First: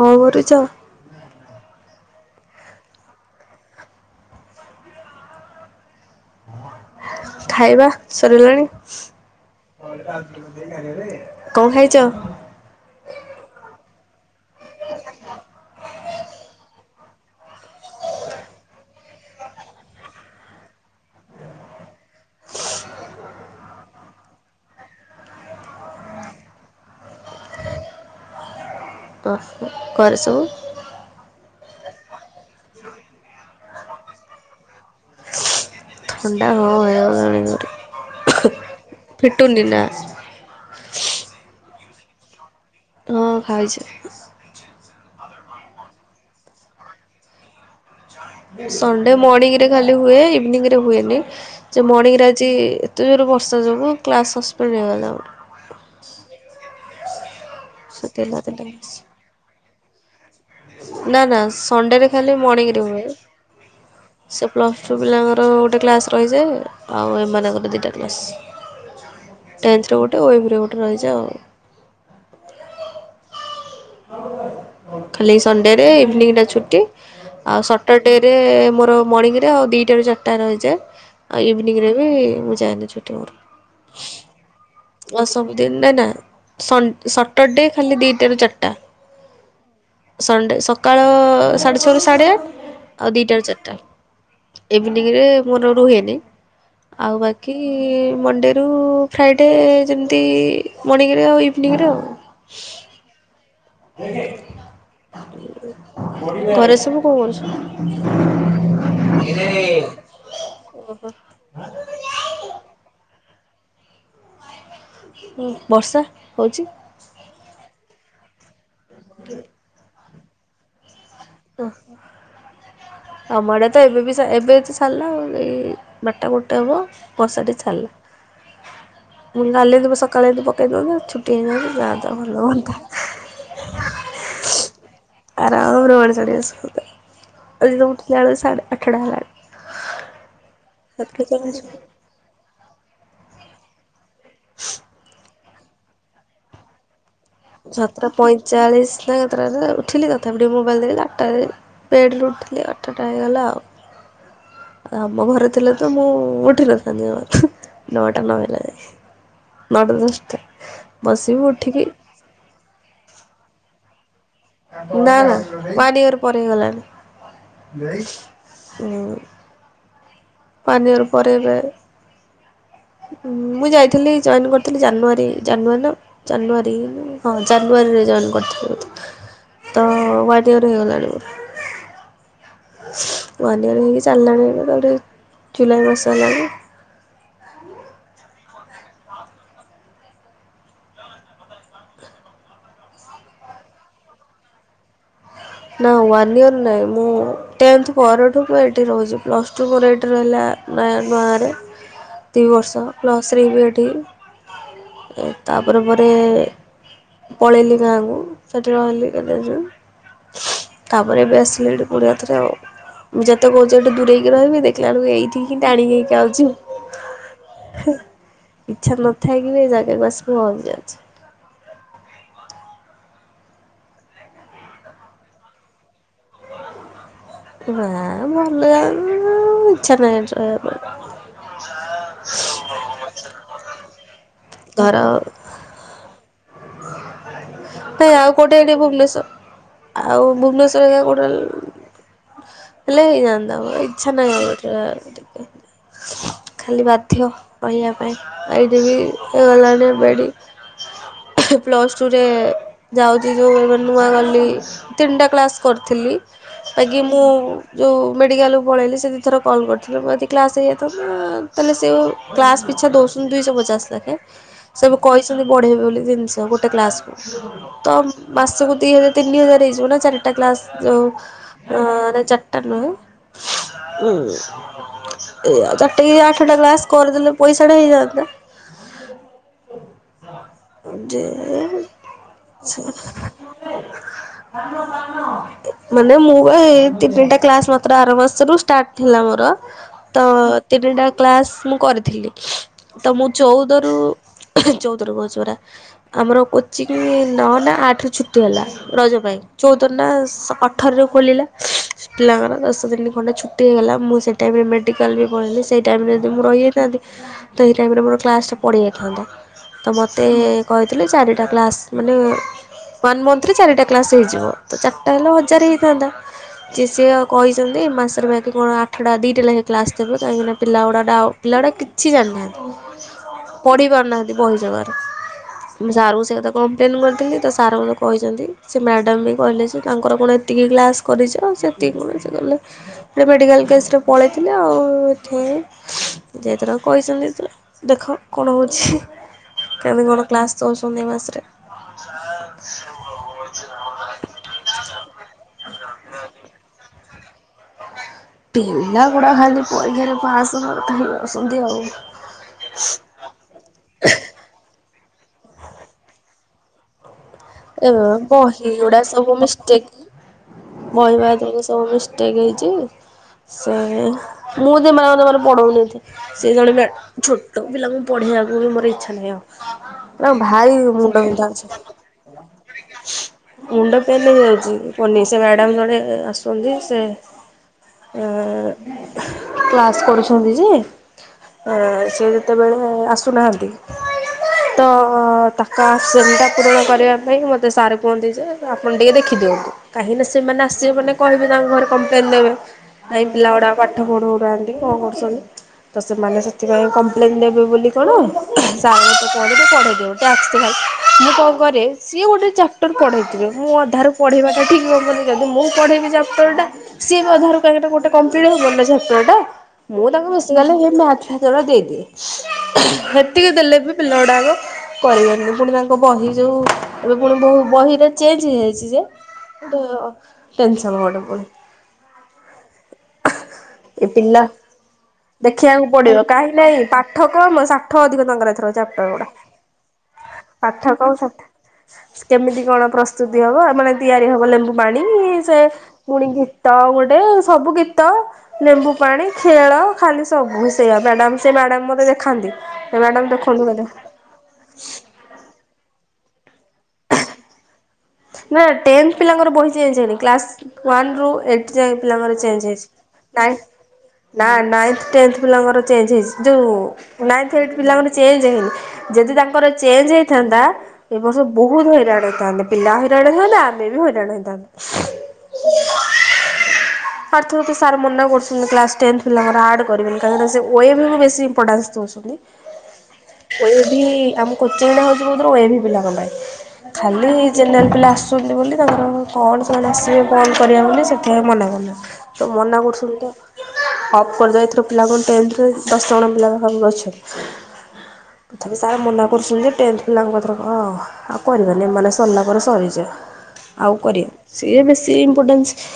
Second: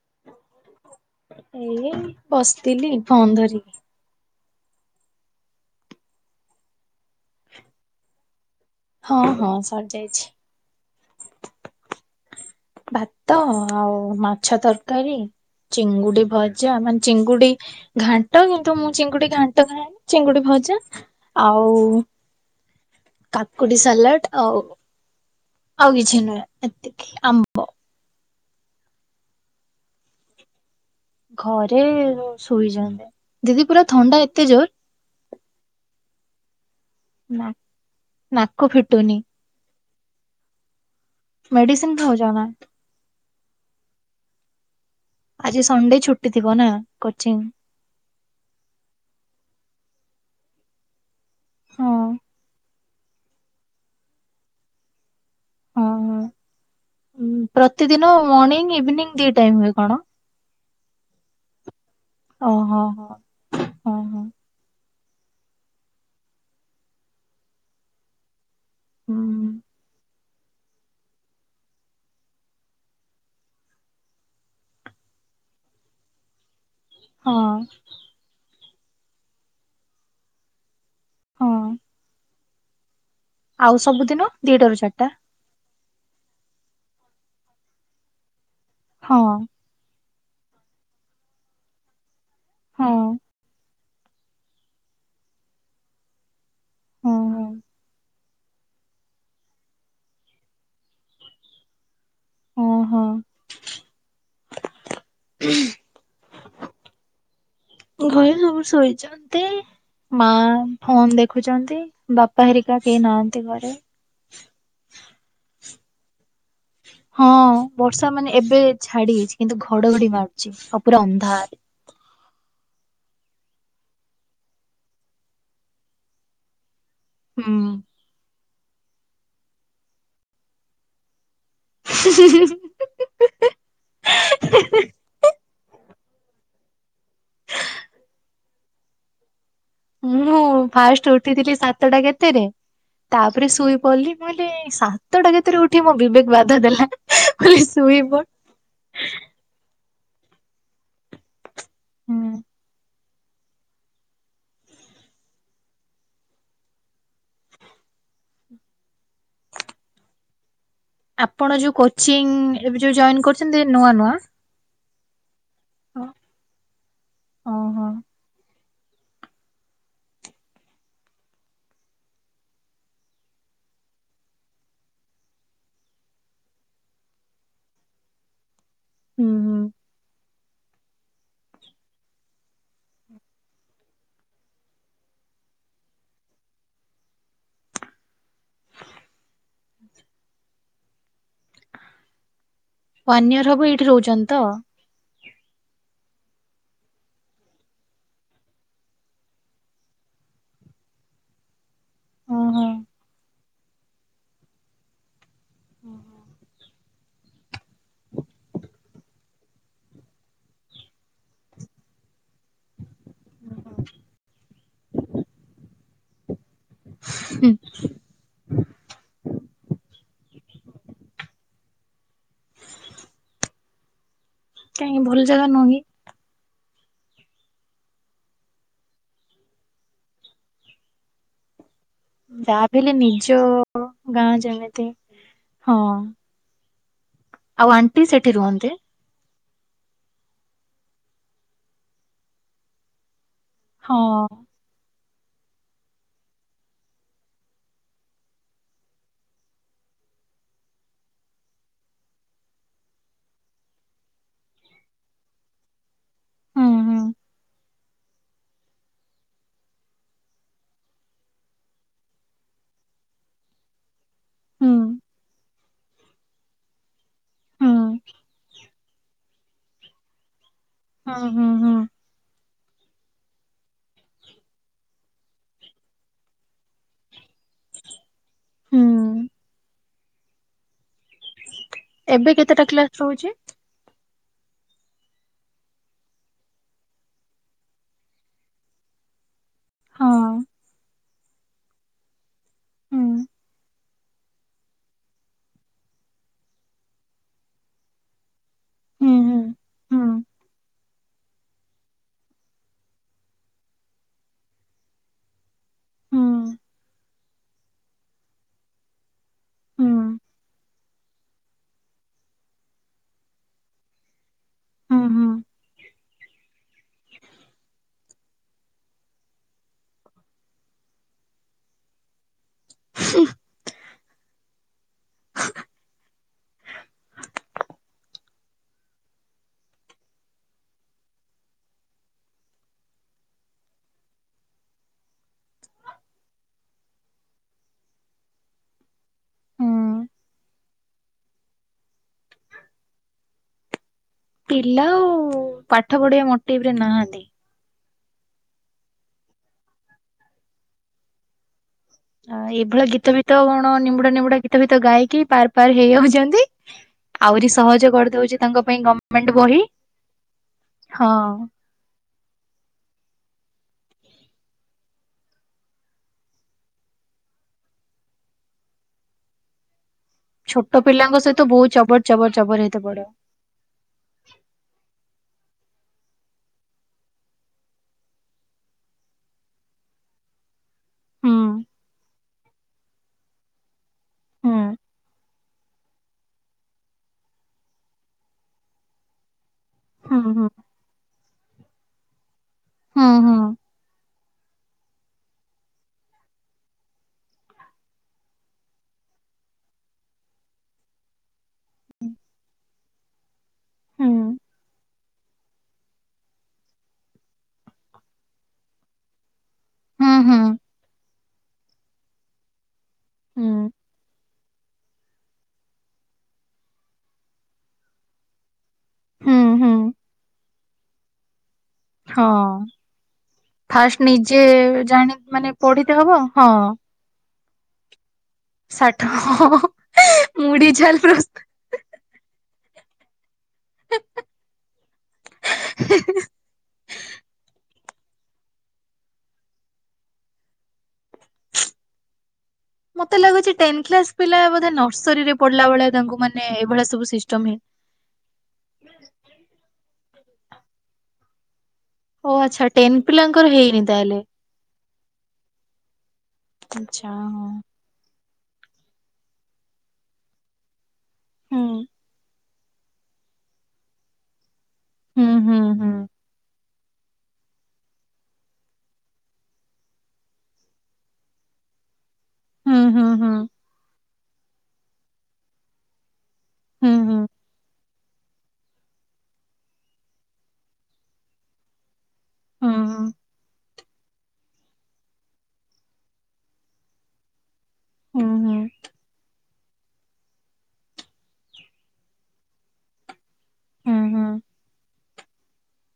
କଣ କରୁଛ ଏଇ ବସିଥିଲି ଫୋନ୍ ଧରିକି ଖାଇବା ସରିଲାଣି ହଁ ହଁ ସରିଯାଇଛି କଣ ଖାଇଛ ଭାତ ଆଉ ମାଛ ତରକାରି ଚିଙ୍ଗୁଡ଼ି ଭଜା ମାନେ ଚିଙ୍ଗୁଡି ଘାଣ୍ଟ କିନ୍ତୁ ମୁଁ ଚିଙ୍ଗୁଡି ଘାଣ୍ଟ ଖାଏନି ଚିଙ୍ଗୁଡି ଭଜା ଆଉ କାକୁଡ଼ି ସାଲାଟ ଆଉ ଆଉ କିଛି ନୁହେଁ ଏତିକି ଆମ୍ବ ତ ଘରେ ସବୁ ଘରେ ଶୋଇଛନ୍ତି ଦିଦି ପୁରା ଥଣ୍ଡା ଏତେ ଜୋର ଥଣ୍ଡା ହ ହେଇଗଲାଣି ନା ଭାରି ଫିଟୁନି ନା ମେଡିସିନି ଖାଉଛ ନା ହଁ ଖାଇଛି ଆଜି ସଣ୍ଡେ ଛୁଟି ଥିବ ନା କୋଚିଂଙ୍ଗି ସଣ୍ଡେ ମଣିଙ୍ଗିରେ ଖାଲି ହୁଏ ଇଭିନିଙ୍ଗିରେ ହୁଏନି ଯେ ହଁ ମଣିଙ୍ଗିରେ ଆଜି ଏତେଜୋର ବର୍ଷା ଯୋଗୁ କ୍ଲାସ୍ ସସ୍ପେଣ୍ଡ ହେଇଗଲା ଆମର ହଁ ହଁ। ପ୍ରତିଦିନ ସେଥିଲାଗି ମଣିଙ୍ଗି ଦେଲେନି। ଇଭିନିଙ୍ଗି ଦି ଟାଇମିରେ ହୁଏ କଣ ନା ନା ସଣ୍ଡେରେ ଖାଲି ଓହୋ ମଣିଙ୍ଗିରେ ହୁଏ ହୋ ହଁ ହଁ ସେ ପ୍ଲସ୍ ଟୁ ପିଲାଙ୍କର ଗୋଟେ କ୍ଲାସ୍ ରହିଯାଏ ଆଉ ଏମାନଙ୍କର ଦୁଇଟା କ୍ଲାସ୍ ହୁଁ ଟେନ୍ ଥୋ ଗୋଟେ ଉଏବରେ ଗୋଟେ ରହିଛି ଆଉ ଖାଲି ସଣ୍ଡେରେ ଇଭିନିଙ୍ଗି ଟା ଛୁଟି ହଁ ଆଉ ଡେଏରେ ମୋର ମଣିଙ୍ଗିରେ ଆଉ ଦୁଇଟାରୁ ଚାରିଟା ରହିଯାଏ ଆଉ ହଁ ଇଭିନିଙ୍ଗିରେ ବି ମୁଁ ଯାଏନି ଛୁଟି ମୋର ଆଉ ସବୁଦିନ ଦିଟା ରୁ ଚାରିଟା ସବୁଦିନ ନା ସଟରଡେ ଖାଲି ଦିଇଟା ରୁ ଚାରିଟା ହଁ। ସଣ୍ଡେ ସକାଳ ସାଢ଼େ ଛଅରୁୁ ସାଢ଼େ ଆଠ ହଁ ଆଉ ଦିଟା ରୁ ଚାରିଟା। ଇଭିନଂରେ ମୋର ରୁହନି। ହଁ ଆଉ ହଁ ବାକି ମଣ୍ଡେରୁ ଫ୍ରାଇଡ଼େ ଯେମିତି ମର୍ଣ୍ଣିଙ୍ଗ ରେ ଆଉ ଇଭିନିଂ ରେ ଆଉ। ଓହୋ [inaudible] ଘରେ ସବୁ କଣ କରୁଚନ୍ତି? ଘରେ ସବୁ ଶୋଇଛନ୍ତି। ମା ଫୋନ୍ ଦେଖୁଛନ୍ତି ବାପା ହେରିକା କେହି ନାହାନ୍ତି ଘରେ। ହଁ ବର୍ଷା ହଉଚି? ହଁ ବର୍ଷା ମାନେ ଏବେ ଛାଡି ଯାଇଚି କିନ୍ତୁ ଘଡଘଡି ମାରୁୁଚି ଆଉ ପୁରା ଅନ୍ଧାର। ହଁ। ଆମଡେ ତ ଏବେ ବି ଏବେ ତ ଛାଡିଲା ଆଉ ଏଇ ବାରଟା ଗୋଟେ ହବ। ବର୍ଷା ଟିକେ ହୁଁ ଛାଡିଲା ମୁଁ ଗାଲେଇ ଦବୁ ସକାଳେ ଏତୁ ପକାଇଦେବ ଛୁଟି ହେଇଗି ପ୍ରାଏ ତ ଭଲ ହୁଅନ୍ତା। ଆରାମରେ ମଣିଷ ଟିକେ ଶୁଅନ୍ତା ଆଜି ତ ଉଠିଲା ବେଳେ ସାଢେ ଆଠଟ ହେଲାଣି। ମୁଁ ଫାଷ୍ଟ ସାତଟା ଉଠିଥିଲି ଚାଳିଶ ସାତଟା କେତେରେ ତାପରେ ଶୋଇ ପଡିଲି ମୁ କହିଲି ସାତଟା କେତେରେ ଉଠିବି ମୋ ବିବେକ ବାଧା ଦେଲା। କହିଲି ସାତଟା ଶୋଇପଡ। ପଇଁଚାଳିସି ନା କେତେଟା ଉଠିଲି ତଥାପି ଟିକେ ମୋବାଇଲ ଦେଖିଲି ଆଟାରେ ବେଡ୍ ରୁ ହୁଁ ଉଠିଲି ଆଠଟା ହେଇଗଲା ଆଉ। ଆଉ ଆମ ଘରେ ଥିଲେ ତ ମୁଁ ଉଠିନଥାନ୍ତି ନଅଟା ନ ହେଲା ଜାଙ୍କେ। ନଅଟା ଦଷ୍ଟା। ଆପଣ ଯୋଉ କୋଚିଂ ଏବେ ଯୋଉ ଜଏନ୍ କରୁଚନ୍ତି ନୂଆ ନୂଆ ନାଁ ନାଁ ୱାନ ଇୟର ପରେ ଓହୋ। ହେଇଗଲାଣି। ୱାନ୍ ଇଅର ପରେ ଏବେ ମୁଁ ଯାଇଥିଲି ଜଏନ୍ କରିଥିଲି ଜାନୁଆରୀ ଜାନୁଆରୀ ନା ଜାନୁଆରୀ ହଁ ଜାନୁଆରୀରେ ଜଏନ୍ କରିିଥିଲି ହୁଁ ହୁଁ ବୋଧେ ତ ୱାନ୍ ଇୟର ହେଇଗଲାଣି। ୱନ୍ ଇୟର୍ ହେଇକି ଚାଲିଲାଣି ଏବେ [unintelligible] ଜୁଲାଇ ମାସ ହେଲାଣି। ୱାନ୍ ଇୟର ହବ ଏଇଠି ରହୁଚନ୍ତି ତ? ନା ୱାନ୍ ଇୟର୍ ନାହିଁ ମୁଁ ଟେନ୍ଥ ପରେଠୁ ମୁଁ ଏଇଠି ରହୁଚି ପ୍ଲସ୍ ଟୁ ମୋର ଏଇଠି ର ହେଲା ନା ନୂଆଗାଁ ରେ ଦୁଇ ଓହୋ। ବର୍ଷ ପ୍ଲାସ୍ ଥ୍ରୀ ବି ଏଇଠି ତାପରେ ପରେ ପଳେଇଲି ଗାଁକୁ ସେଠି ରହିଲି କେତେ ଦିନ୍ ତାପରେ ଏବେ ଆସିଲିଣି ଫୁଣି ଆଉଥରେ ଆଉ। ମୁଁ ଯେତେ କହୁଛି ଏଠୁ ଦୂରେଇକି ରହିବି ଦେଖିଲାଅଳଳୁ ଏଇଠି କି ଟାଣି ହେଇ ଆଉଚି। ହୁଁ ଇଚ୍ଛା ନଥାଇକି ବି ଏଇ ଯାଗାକୁ ଆସି ପହଁଚି ଯାଉଚି। କାହିଁକି ଭଲ ଜାଗା ନୁହଁ କି? ନା ଭଲଲାଗୁନୁ ନୁ ଏଠି ଇଚ୍ଛା ନାହିଁ ରହିବାକୁ। ଯାହାବି ହେଲେ ନିଜ ଗାଁ ଯେମିତି ଧର ହଁ। ଆଉ ଆଣ୍ଟି ହେ ଆଉ ସେଠି କୋଉଟେ ରୁହନ୍ତି? ଏଠେ ଭୁବନେଶ୍ଵର ଆଉ ଭୁବନେଶ୍ଵର ହେରିକା କୋଉଠି ହେଲେ ହେଲେ ହେଇଯାଆନ୍ତା ମ ଇଚ୍ଛା ହଁ। ନାହିଁ ଆଉ ଏଠି ରହିବା ପାଇଁ। ଖାଲି ବାଧ୍ୟ ରହିବା ପାଇଁ ଏଇଠି ବି ହେଇଗଲାଣି ବେଡ଼ି ପ୍ଲସ୍ ଟୁରେ ଯାଉଚି ଯୋଉ ନୂଆ ଗଲି ତିନିଟା କ୍ଲାସ କରିଥିଲି। ହୁଁ ହୁଁ ବାକି ମୁଁ ଯୋଉ ମେଡ଼ିକାଲକୁ ପଳେଇଲି ସେ ଦି ଥର କଲ୍ କରିଥିଲି ଯଦି କ୍ଲାସ୍ ହେଇଯାଇଥାନ୍ତା ତାହେଲେ ସେ କ୍ଲାସ୍ ପିଛା ଦଉଚନ୍ତି ଦୁଇଶହ ପଚାଶ ଲାଖେ। ହୁଁ ସବୁ କହିଛନ୍ତି ବଢେଇବେ ବୋଲି ଜିନିଷ ଗୋଟେ କ୍ଲାସକୁ। ହୁଁ ତ ମାସକୁ ଦି ହଜାର ତିନି ହଜାର ହେଇଯିବ ନା ଚାରିଟା କ୍ଲାସ ଯୋଉ ହୁଁ ହୁଁ ହୁଁ ଚା [inaudible] ଏଇ ଆଉ ଚାରିଟାକି ଆଠଟା କ୍ଲାସ କରିଦେଲେ ପଇସାଟା ହେଇଯାଆନ୍ତା। ହୁଁ। ଯେ ଏବେ କେତେଟା କ୍ଲାସ ରହୁଛି? [inaudible] ମାନେ ମୁଁ ହେଇ ତିନିଟା କ୍ଲାସ ମାତ୍ର ଆର ମାସରୁ ଷ୍ଟାର୍ଟ ଥିଲା ମୋର। ହଁ। ତ ତିନିଟା କ୍ଲାସ୍ ମୁଁ କରିଥିଲି ତ ହୁଁ। ମୁଁ ଚଉଦରୁ ଚଉଦରୁ କହୁଛି ପରା। ଆମର କୋଚିଂ ନଅ ନା ଆଠରୁ ଛୁଟି ହେଲା ହୁଁ ରଜ ପାଇଁ। ହୁଁ ଚଉଦରେ ନା ହୁଁ ଅଠରରେ ଖୋଲିଲା। ପିଲାଙ୍କର ଦଶ ଦିନି ଖଣ୍ଡେ ଛୁଟି ହେଇଗଲା, ମୁଁ ସେଇ ଟାଇମରେ ମେଡ଼ିକାଲ ବି ପଳେଇଲି। ସେଇ ଟାଇମରେ ଯଦି ମୁଁ ରହିଯାଇଥାନ୍ତି ତ ହେଇ ଟାଇମରେ ମୋର କ୍ଲାସଟା ପଡ଼ିିଯାଇଥାନ୍ତା ତ ହୁଁ ମୋତେ କହିଥିଲେ ଚାରିଟା କ୍ଲାସ୍ ମାନେ ୱାନ୍ ମନ୍ଥରେ ଚାରିଟା କ୍ଲାସ୍ ହେଇଯିବ ତ ହୁଁ ଚାରିଟା ହୁଁ ହେଲେ ହଜାରେ ହେଇଥାନ୍ତା। ଜେ ସିଏ କହିଛନ୍ତି ମାସର ବାକି କଣ ଆଠଟା ଦିଟା ଲେଖା କ୍ଲାସ୍ ଦେବେ କାହିଁକିନା ପିଲା ଗୁଡ଼ାକ ଡା ପିଲାଗୁଡ଼ା କିଛି ଜାଣିନାହାନ୍ତି। ପଢି ପାରୁନାହାନ୍ତି ବହି ଯମାରୁମୁଁ ସାରଙ୍କୁ ସେଇ କଥା କମ୍ପ୍ଲେନ୍ କରିଥିଲି ତ ସାର୍ ମୋତେ କହିଛନ୍ତି ସେ ମ୍ୟାଡ଼ମ୍ ବି କହିଲେ ଯେ ତାଙ୍କର କଣ ଏତିକି କ୍ଲାସ୍ କରିଛ ଆ ସେତିକି କଣ ସିଏ କହିଲେ ତ୍ ମେଡିକାଲ କେସରେ ପଳେଇଥିଲେ ଆଉ ଏଥି ଯେ ଏଥର କହିଛନ୍ତି ସେ ଦେଖ କଣ ହେଉଛି ହୁଁ କେମିତି କଣ କ୍ଲାସ୍ ଦଉଛନ୍ତି ଏ ମାସରେ [inaudible] ପିଲା ଆଉ ପାଠ ପଢିବା ମୋଟିଭରେ ନାହାନ୍ତି। ପିଲାଗୁଡା ଖାଲି ପରୀକ୍ଷାରେ ପାସ କରୁଥାଇ ବସନ୍ତି ଆଉ। ହ ଏଇଭଳିଆ ଗୀତ ବି ଗୀତ କଣ ନିମ୍ବୁଡା ନିବୁଡା ଗୀତ ଭୀତ ଗାଇକି ପାର ପାର ହେଇଯାଉଛନ୍ତି ଆହୁରି ସହଜ ଏବେ କରିଦଉଛି ତାଙ୍କ ବହି ପାଇଁ ଗୁଡା ଗଭର୍ଣମେଣ୍ଟ ସବୁ ବହି ମିଷ୍ଟେକ୍ ବହି ହଁ। ବାଦ ସବୁ ମିଷ୍ଟେକ୍ ହେଇଛି ସେ ମୁଁ ସେମାନେଙ୍କୁ ଜମାରୁ ପଢ଼ଉନି ଏତେ। ସେ ଜଣେ ମ୍ୟା ଛୋଟ ପିଲାଙ୍କୁ ପଢେଇବାକୁ ମୋର ଇଚ୍ଛା ନାହିଁ ଆଉ। ନା ଭାଇ ମୁଣ୍ଡ ବିିନ୍ଧା ଅଛି। ଚବର ଚବର ହେଇତେ ପଡିବ। ମୁଣ୍ଡ ପେନ ହେଇଯାଉଛି କହନି ସେ ମ୍ୟାଡାମ ଜଣେ ଆସନ୍ତି ସେ ଏଁ କ୍ଲାସ୍ କରୁଛନ୍ତି ଯେ ହୁଁ ଏଁ ସେ ଯେତେବେଳେ ଆସୁନାହାନ୍ତି। ହୁଁ ତ ତାକ ଆସନଟା ପୂରଣ କରିବା ଭାଇମତେ ସାର୍ କୁହନ୍ତି ଯେ ଆପଣ ଟିକେ ଦେଖି ଦିଅନ୍ତୁ ହୁଁ କାହିଁକିନା ହୁଁ ସେମାନେ ଆସିବେ ମାନେ କହିବେ ତାଙ୍କ ଘରେ କମ୍ପ୍ଲେନ ଦେବେ ହୁଁ କାଇଁ ହୁଁ ପିଲା ଗୁଡ଼ାକ ପାଠ ପଢାଉନାହାନ୍ତି କଣ କରୁଛନ୍ତି? ତ ସେମାନେ ସେଥିପାଇଁ କମ୍ପ୍ଲେନ୍ ଦେବେବୋଲି କଣ ସାର୍ ମୋତେ [inaudible] ପଢ଼େଇ ଦିଅନ୍ତୁ। [inaudible] ମୁଁ କଣ କରେ? ସିଏ ଗୋଟେ ଚାପ୍ଟର ପଢ଼େଇଥିବେ ମୁଁ ହୁଁ ଅଧାରୁ ପଢ଼େଇବାଟା ଠିକ୍ ହବନି। ଯଦି ମୁଁ ପଢ଼େଇବି ଚାପ୍ଟରଟା ସିଏ ବି ଅଧାରୁ ପ୍ୟାକଟା ଗୋଟେ କମ୍ପିଟ୍ ହେଵନିନା ଚାପ୍ଟରଟା। ମୁଁ ହୁଁ ତାଙ୍କୁ ହୁଁ ବେସିକାଲି ହେଇ ମ୍ୟାଥ ଫ୍ୟାଥ ଗୁରା ଦେଇଦିଏ। ହୁଁ ହେତିକି ଦେଲେ ବି ପିଲା ଗୁଡାକ କରିବେନି ପୁଣି ତାଙ୍କ ବହି ଯୋଉ ଏବେ ପୁଣି ବହୁ ବହିରେ ଚେଞ୍ଜ ହେଇଯାଇଛି ଯେ ହୁଁ ହଁ ଗୋଟେ ଅ ଟେନ୍ସନ୍ ଗୋଟେ ପୁଣି। ହଁ ଫାଷ୍ଟ ଏ ନିଜେ ପିଲା ଜାଣି ମାନେ ପଢିି ଦେଖିବାକୁ ତ ହବ ପଡିବ ହଁ। କାହିଁକି ନାଇଁ ପାଠ କମ ସାଠ ଅଧିକ ତାଙ୍କର ଏଥର ଷାଠ ଚାପ୍ଟର ଗୁଡା ମୁଢି ପାଠ ଝାଲ କମ୍ ସାଠ। ପ୍ରସ୍ତୁତ କେମିତି କଣ ପ୍ରସ୍ତୁତି ହବ ମାନେ ତିଆରି ହବ ଲେମ୍ବୁ ପାଣି ସେ। ପୁଣି ଗୀତ ଗୋଟେ ସବୁ ଗୀତ। ଲେମ୍ବୁ ପାଣି ଖେଳ ଖାଲି ସବୁ ସେଇଆ ମ୍ୟାଡ଼ାମ୍ ସେ ମାଡ଼ାମ୍ ମୋତେ ଦେଖାନ୍ତି। ମତେ ମ୍ୟାଡାମ ଲାଗୁଛି ଦେଖନ୍ତୁ ଟେନ ମୋତେ କ୍ଲାସ୍ ପିଲା ବୋଧେ ନର୍ସରୀରେ ପଢିଲା ଭଳିଆ ତାଙ୍କୁ ମାନେ ଏଇଭଳିଆ ସବୁ ସିଷ୍ଟମ୍ ହେ ନା ଟେନଥ୍ ପିଲାଙ୍କର ବହି ଚେଞ୍ଚେ ହେଇନି କ୍ଲାସ୍ ୱାନ୍ ରୁ ଏଇଟ୍ ଯାଏ ଓ ପିଲାଙ୍କର ଆଚ୍ଛା ଚେଞ୍ଚେ ହେଇଛି ଟେନ୍ ପିଲାଙ୍କର ନାଇଁ ହେଇନି ତାହେଲେ ନା ନାଇଁଥ୍ ଟେନଥ୍ ପିଲାଙ୍କର ଚେଞ୍ଚେ ହେଇଚି ଯୋଉ ଆଚ୍ଛା ନାଇଁଥ୍ ଏଇଟ୍ ପିଲାମାନେ। ଚେଞ୍ଜେ ହେଇନି ଯଦି ତାଙ୍କର ଚେଞ୍ଜ୍ ହେଇଥାନ୍ତା ଏ ବର୍ଷ ହଁ। ବହୁତ୍ ହଇ ହେଇଥାନ୍ତେ ପିଲା ହଇରାଣ ହେବା ଆମେ ବି ହଇରାଣ ହେଇଥାନ୍ତେ। ହୁଁ ହୁଁ ହୁଁ। [inaudible] ଆର୍ଥରକ ସାର୍ ମନା କରୁଥିଲେ କ୍ଲାସ୍ ଟେନ୍ଥ ପିଲାଙ୍କର ଆଡ୍ କରିବେନି କାହିଁକିନା ସେ ଓ ଏ ଭି କୁ ବେଶୀ ଇମ୍ପୋଟାନ୍ସ ଦଉ ବୋଲି ହୁଁ ହୁଁ ହୁଁ ଓ ଏ ଭି ଆମ କୋଚିଂ ଟା ହଉଛି ପ୍ରକୁତରେ ଓ ଏ ଭି ପିଲାଙ୍କ ପାଇଁ। ହୁଁ ଖାଲି ଜେନେରାଲ୍ ପିଲା ଆ [unintelligible] ବୋଲି ତାଙ୍କର କଣ ସେମାନେ ଆସିବେ କଣ କରିବା ବୋଲି ସେଥିପାଇଁ ମନେ କଲେ। ତ ହୁଁ ହୁଁ ମନା କରୁୁସନ୍ତି ତ। ଅଫ୍ କରିଦେବେ ଏଥର ପିଲା କଣ ଟେନଥ୍ ରେ ଦଶ ଜଣ ପିଲା ପାଖାପାଖି ଅଛନ୍ତି ହୁଁ ହୁଁ। ତଥାବି ସାର୍ ମନା କରୁଛନ୍ତି ଯେ ଟେନଥ୍ ପିଲାଙ୍କୁ ଏଥରକ ଆଉ। କରିବେନି ମାନେ ସରଲା ପରେ ସରିଯା। ହୁଁ ଆଉ ହୁଁ ହୁଁ କରିବେ ସିଏ ବେଶୀ ଇମ୍ପୋର୍ଟାନ୍ସ।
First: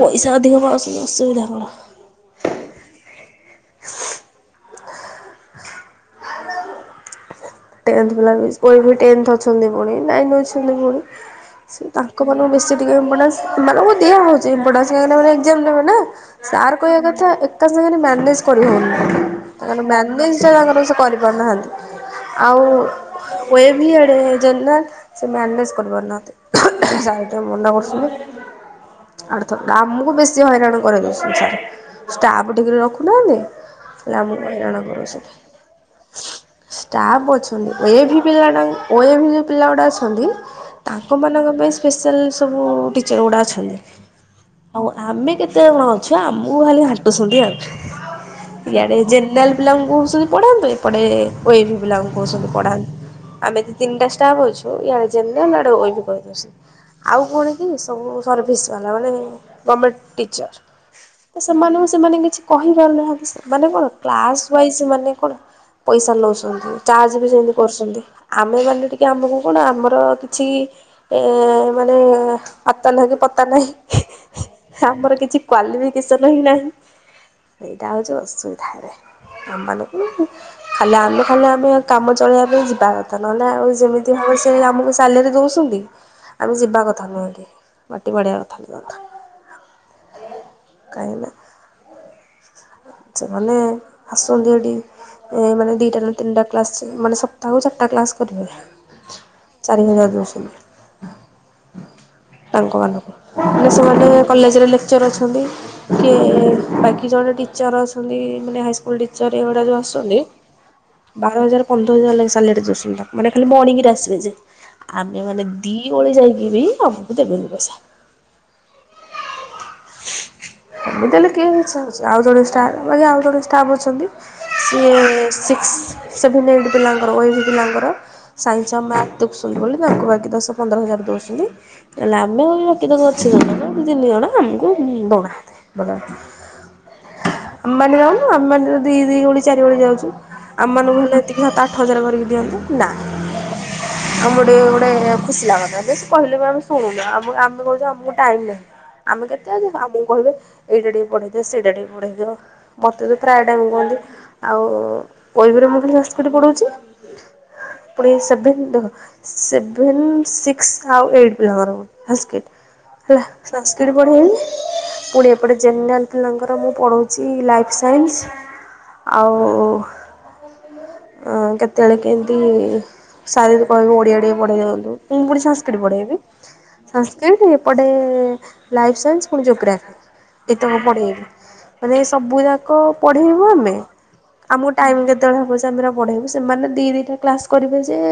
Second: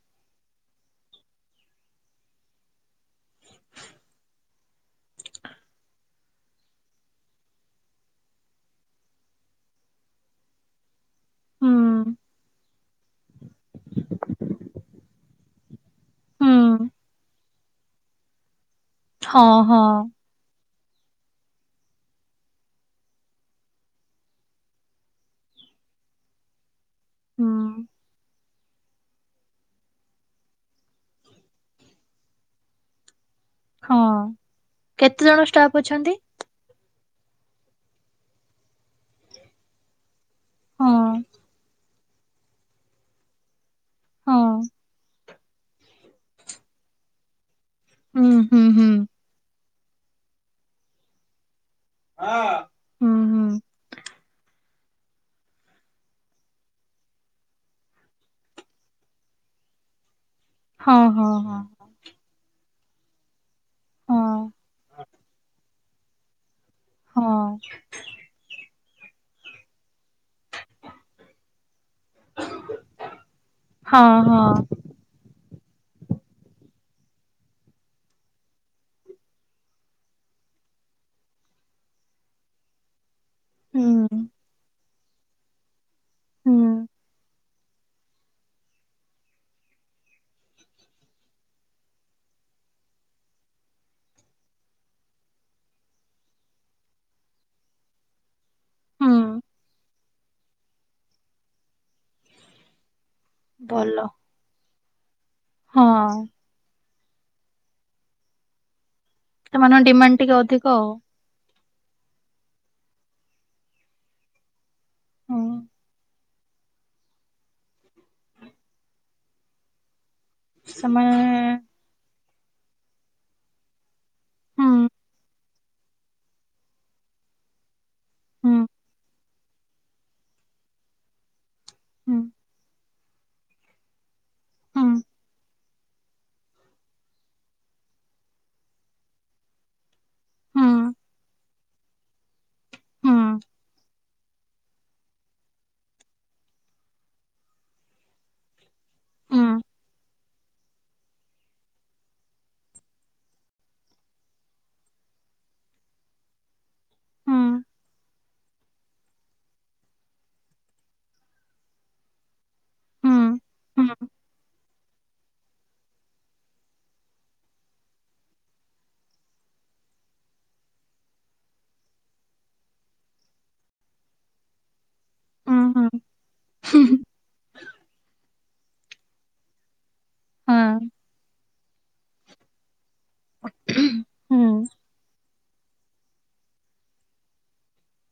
ପଇସା ଅଧିକ ପାଉସୁନ୍ତି ଅସୁବିଧା କଣ। ଟେନ୍ଥ ପିଲା ବି ଓ ଏ ଭି ଟେନ୍ଥ ଅଛନ୍ତି ପୁଣି ନାଇନ୍ ଅଛନ୍ତି ପୁଣି। ହୁଁ ହୁଁ ସେ ତାଙ୍କ ମାନଙ୍କୁ ବେଶୀ ଟିକେ ଇମ୍ପୋଟାନ୍ସ। ଏମାନଙ୍କୁ ଦିଆ ହଉଛି ଇମ୍ପୋଟାନ୍ସ ସେମାନେ ଆମର ଏକ୍ଜାମ ଦେବେ ନା। ସାର୍ ହୁଁ କହିବା କଥା ଏକା ସାଙ୍ଗରେ ମ୍ୟାନେଜ୍ କରି ହଉନି। ହଁ ହଁ ତାଙ୍କର ମ୍ୟାନେଜ୍ ଟା ତାଙ୍କର ସେ କରିପାରୁନାହାନ୍ତି। ଆଉ ଓ ଏ ଭି ଇଆଡ଼େ ଜେନେରାଲ୍ ସେ ମ୍ୟାନେଜ୍ କରିପାରୁନାହାନ୍ତି। ସାଇଟ୍ ରେ ମନା ହୁଁ କରୁସନ୍ତି। ଆର୍ଥରକ ଆମୁକୁ ବେଶୀ ହଇରାଣ କରେଇ ଦଉସନ୍ତି ସାର ଷ୍ଟାଫ୍ ଠିକ୍ ରେ ରଖୁନାହାନ୍ତି। ରାମୁ ହଇରାଣ କରୁଛନ୍ତି। ଷ୍ଟାପ୍ ଅଛନ୍ତି। ଷ୍ଟାଫ୍ ଅଛନ୍ତି ଏ ଭି ପିଲାମାନଙ୍କୁ ଓ ଏ ଭି ଯୋଉ ପିଲାଗୁଡ଼ା ଅଛନ୍ତି ହଁ ତାଙ୍କମାନଙ୍କ ପାଇଁ। ସ୍ପେଶାଲ୍ ସବୁ ଟିଚର ଗୁଡ଼ା ଅଛନ୍ତି ହଁ ଆଉ ଆମେ କେ ତେ କଣ ଅଛି ଆମୁକୁ ଖାଲି ଘାଣ୍ଟୁସୁନ୍ତି ଆଉ ହୁଁ ହୁଁ ହୁଁ। ଇଆଡେେ ଜେନରାଲ୍। ପିଲାଙ୍କୁ କୁହୁସନ୍ତି ପଢାନ୍ତୁ ଏପଟେ ଓ ଏ ଭି ପିଲାଙ୍କୁ କହୁସନ୍ତି ପଢାନ୍। ହୁଁ ହୁଁ ଆମେ ତ ତିନ୍ଟା ଷ୍ଟାଫ୍ ଅଛୁ ଇଆଡେ ଜେନରାଲ୍ ଆଡେ ଓ ଏ ଭି କହିଦଉସନ୍ତ୍। ଆଉ କଣ କି ସବୁ ସର୍ଭିସ୍ ଵାଲା ମାନେ ଗମେଣ୍ଟ୍ ଟିଚର୍ ହଁ ହଁ ତ ହଁ ସେମାନଙ୍କୁ। ସେମାନେ କିଛି କହିପାରୁନାହାନ୍ତି ସେମାନେ କଣ ହଁ। କ୍ଲାସ୍ ୱାଇଜ୍ ମାନେ କଣ ପଇସା ନଉସନ୍ତି। ଚାର୍ଜ ହଁ ବି ସେମତି କରିସନ୍ତି ଆମେମାନେ ଟିକେ ଆମୁକୁ କଣ ଆମର କିଛି ଏ। ମାନେ ଆତା ନାହିଁ କି ପତା ହଁ ହଁ ନାହିଁ। ଆମର କିଛି କ୍ଵାଲିଫିକେସନ ହି ନାହିଁ। ହେଇଟା ହଉଛି ଅସୁବିଧା ରେ ଆମମାନଙ୍କୁ ଖାଲି ଆମ ଖାଲି ଆମେ କାମ ଚଳେଇବା ପାଇଁ ଯିବା କଥା, ନହେଲେ ଆଉ ହୁଁ ଯେମିତି ହୋଉସି ଆମକୁ ସାଲେରି ଦଉସନ୍ତି। ଆମେ ହୁଁ ଯିବା କଥା ନୁହେଁ କି? ମୋତେ ବଢିଆ କଥାଟେ [unintelligible] କାହିଁକି ନା ସେମାନେ ଆସନ୍ତି ଏଠି ଏ ମାନେ ଦିଟା ନା ତିନିଟା କ୍ଲାସ୍ ମାନେ ସପ୍ତାହକୁ ଚାଟା କ୍ଲାସ୍ କରିବେ। ହୁଁ ଚାରି ହଜାର ଦଉଛନ୍ତି ତାଙ୍କ ମାନଙ୍କୁ। ବି ଭଲ ସେମାନେ କଲେଜ୍ ରେ ଲେକ୍ଚର୍ ଅଛନ୍ତି, ହଁ କିଏ ବାକି ଜଣେ ଟି ଚର ଅଛନ୍ତି, ମାନେ ହାଇସ୍କୁଲ୍ ଟିଚର୍ ଏଗୁଡା ଯୋଉ ସେମାନଙ୍କ ଆସଛନ୍ତି। ଡିମାଣ୍ଡ ଟିକେ ଅଧିକ ଆଉ ବାର ହଜାର ପନ୍ଦର ହଜାର ଲାଗେ ସାଲରୀ ଦୋଉସନ୍ତି ତାଙ୍କୁ ମାନେ ଖାଲି ମର୍ଣିିଙ୍ଗରେ ଆସିବେ ଯେ। ଆମେ ମାନେ ହଁ ଦି ଓଳି ଯାଇକି ବି [unintelligible] ଦେବେନି ପଇସା। ସେମାନେ [unintelligible] ଆଉ ଜଣେ ଷ୍ଟା ମାନେ ଆଉ ଜଣେ ଷ୍ଟାପ୍ ଅଛନ୍ତି। ହୁଁ ସିଏ ସିକ୍ସ ସେଭେନ ଏଇଟ୍ ପିଲାଙ୍କର, ଏଇଟ୍ ପିଲାଙ୍କର ହୁଁ ସାଇନ୍ସ ଆଉ ମ୍ୟାଥ୍ ଦେଖୁସନ୍ତି ବୋଲି ତାଙ୍କୁ ବାକି ଦଶ ପନ୍ଦର ହଜାର ଦୋଉଛନ୍ତି। ଏ ହୁଁ ଲାଭ ରକିଦବ ତାକୁ ଅଛି ଜଣଙ୍କ, ତିନି ଜଣ ଆମକୁ ହୁଁ ଦଉନାହାନ୍ତି, ଦଉନାହାନ୍ତି। ଆମମାନେ ଯାଉନୁ ଆମମାନେ ତ ଦି ଦି ଓଳି ଚାରି ଓଳି ଯାଉଛୁ। ହୁଁ ଆମ ମାନଙ୍କୁ ହେଲେ ଏତିକି ସାତ ଆଠ ହଜାର କରିକି ଦିଅନ୍ତୁ ନା। ହୁଁ ଆମକୁ ଟିକେ ଗୋଟେ ଖୁସି ଲାଗନ୍ତା, ହେଲେ ସେ କହିଲେ ବି ଆମେ ଶୁଣୁନା ଆମ ଆମେ କୋହୁ ଯେ ଆମକୁ ଟାଇମ୍ ନାହିଁ। ଆମେ ହୁଁ କେତେକାଳେ ଯିବୁ, ଆମକୁ କହିବେ, ଏଇଟା ଟିକେ ପଢ଼େଇ ଦିଅ। ସେଇଟା ଟିକେ ପଢେଇ ଦିଅ। ମୋତେ ତ ପ୍ରାୟ ଟାଇମ୍ କୁହନ୍ତି। ଆଉ ୱିକ୍ ରେ ମୁଁ [unintelligible] ସାଂସକିଟ୍ ପଢଉଛି। ହୁଁ ପୁଣି ସେଭେନ୍ ଦେଖ ସେଭେନ୍, ସିକ୍ସ ଆଉ ଏଇଟ୍ ପିଲାଙ୍କର ସାଂସକିଟ୍। ହେଲା, ହୁଁ ହୁଁ ସାଂସକିଟ୍ ପଢ଼େଇଲି, ପୁଣି ଏପଟେ ଜେନେରାଲ୍ ପିଲାଙ୍କର ତ ମୁଁ ପଢ଼ଉଛି ଲାଇଫ୍ ସାଇନ୍ସ। ଆଉ ଅଁ, କେତେବେଳେ କେମତି, ସାର୍ ଯଦି କହିବେ ଓଡ଼ିଆ ଟିକେ ପଢ଼େଇ ଦିଅନ୍ତୁ। ମୁଁ ପୁଣି ହୁଁ ସାଂସକିଟ୍ ହୁଁ ପଢ଼େଇବି, ସାଂସକିଟ୍ ଏପଟେ ଲାଇଫ୍ ସାଇନ୍ସ ପୁଣି ଜୋଗ୍ରାଫି କେତେବେଳେ ହଁ ପଢ଼େଇବି। ମାନେ ଏ ସବୁ ଏଇରା କ- ପଢ଼େଇବୁ ଆମେ? ହୁଁ ଆମକୁ ଟାଇମ୍ କେତେବେଳେ ହବ ଯେ ଆମେ ଏରା ପଢ଼େଇବୁ, ସେମାନେ ଦି ଦି ଟା କ୍ଲାସ୍ କରିବେ ଯେ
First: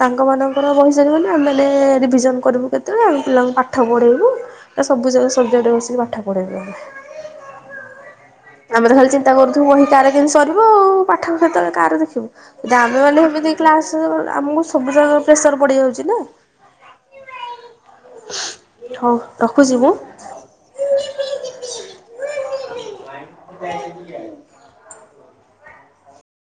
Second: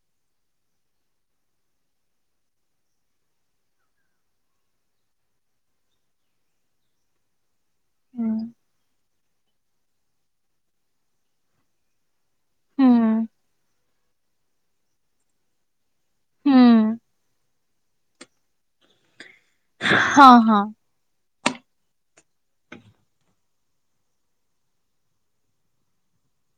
ତାଙ୍କ ମାନଙ୍କର ବହି ସରିଗଲେ ଆମମାନେ ରିବିଜନ୍ କରିବୁ କେତେବେଳେ? ପିଲାଙ୍କୁ ପାଠ ପଢ଼େଇବୁ। ଏ ସବୁଯାକ ସବଜେକ୍ଟ ବସିକି ପାଠ ପଢ଼େଇ ଦିଅନ୍ତି। ହୁଁ ଆମେ ତ ଖାଲି ଚିନ୍ତା କରୁଥୁବୁ ବହି କାହାର କେମିତି ସରିବ। ପାଠ ହେତେଳେ କାହାର ଦେଖିବୁ? ଏଟା ଆମେ ମାନେ ଏମତି କ୍ଲାସ୍ ଇଏ ମାନେ ଆମକୁ ସବୁ ଜାଗା ପ୍ରେସର୍ ପଡ଼ିଯାଉଚି ନା। ହୁଁ ହଉ, ରଖୁଛି ମୁଁ। ହଁ, ହଁ। [unintelligible]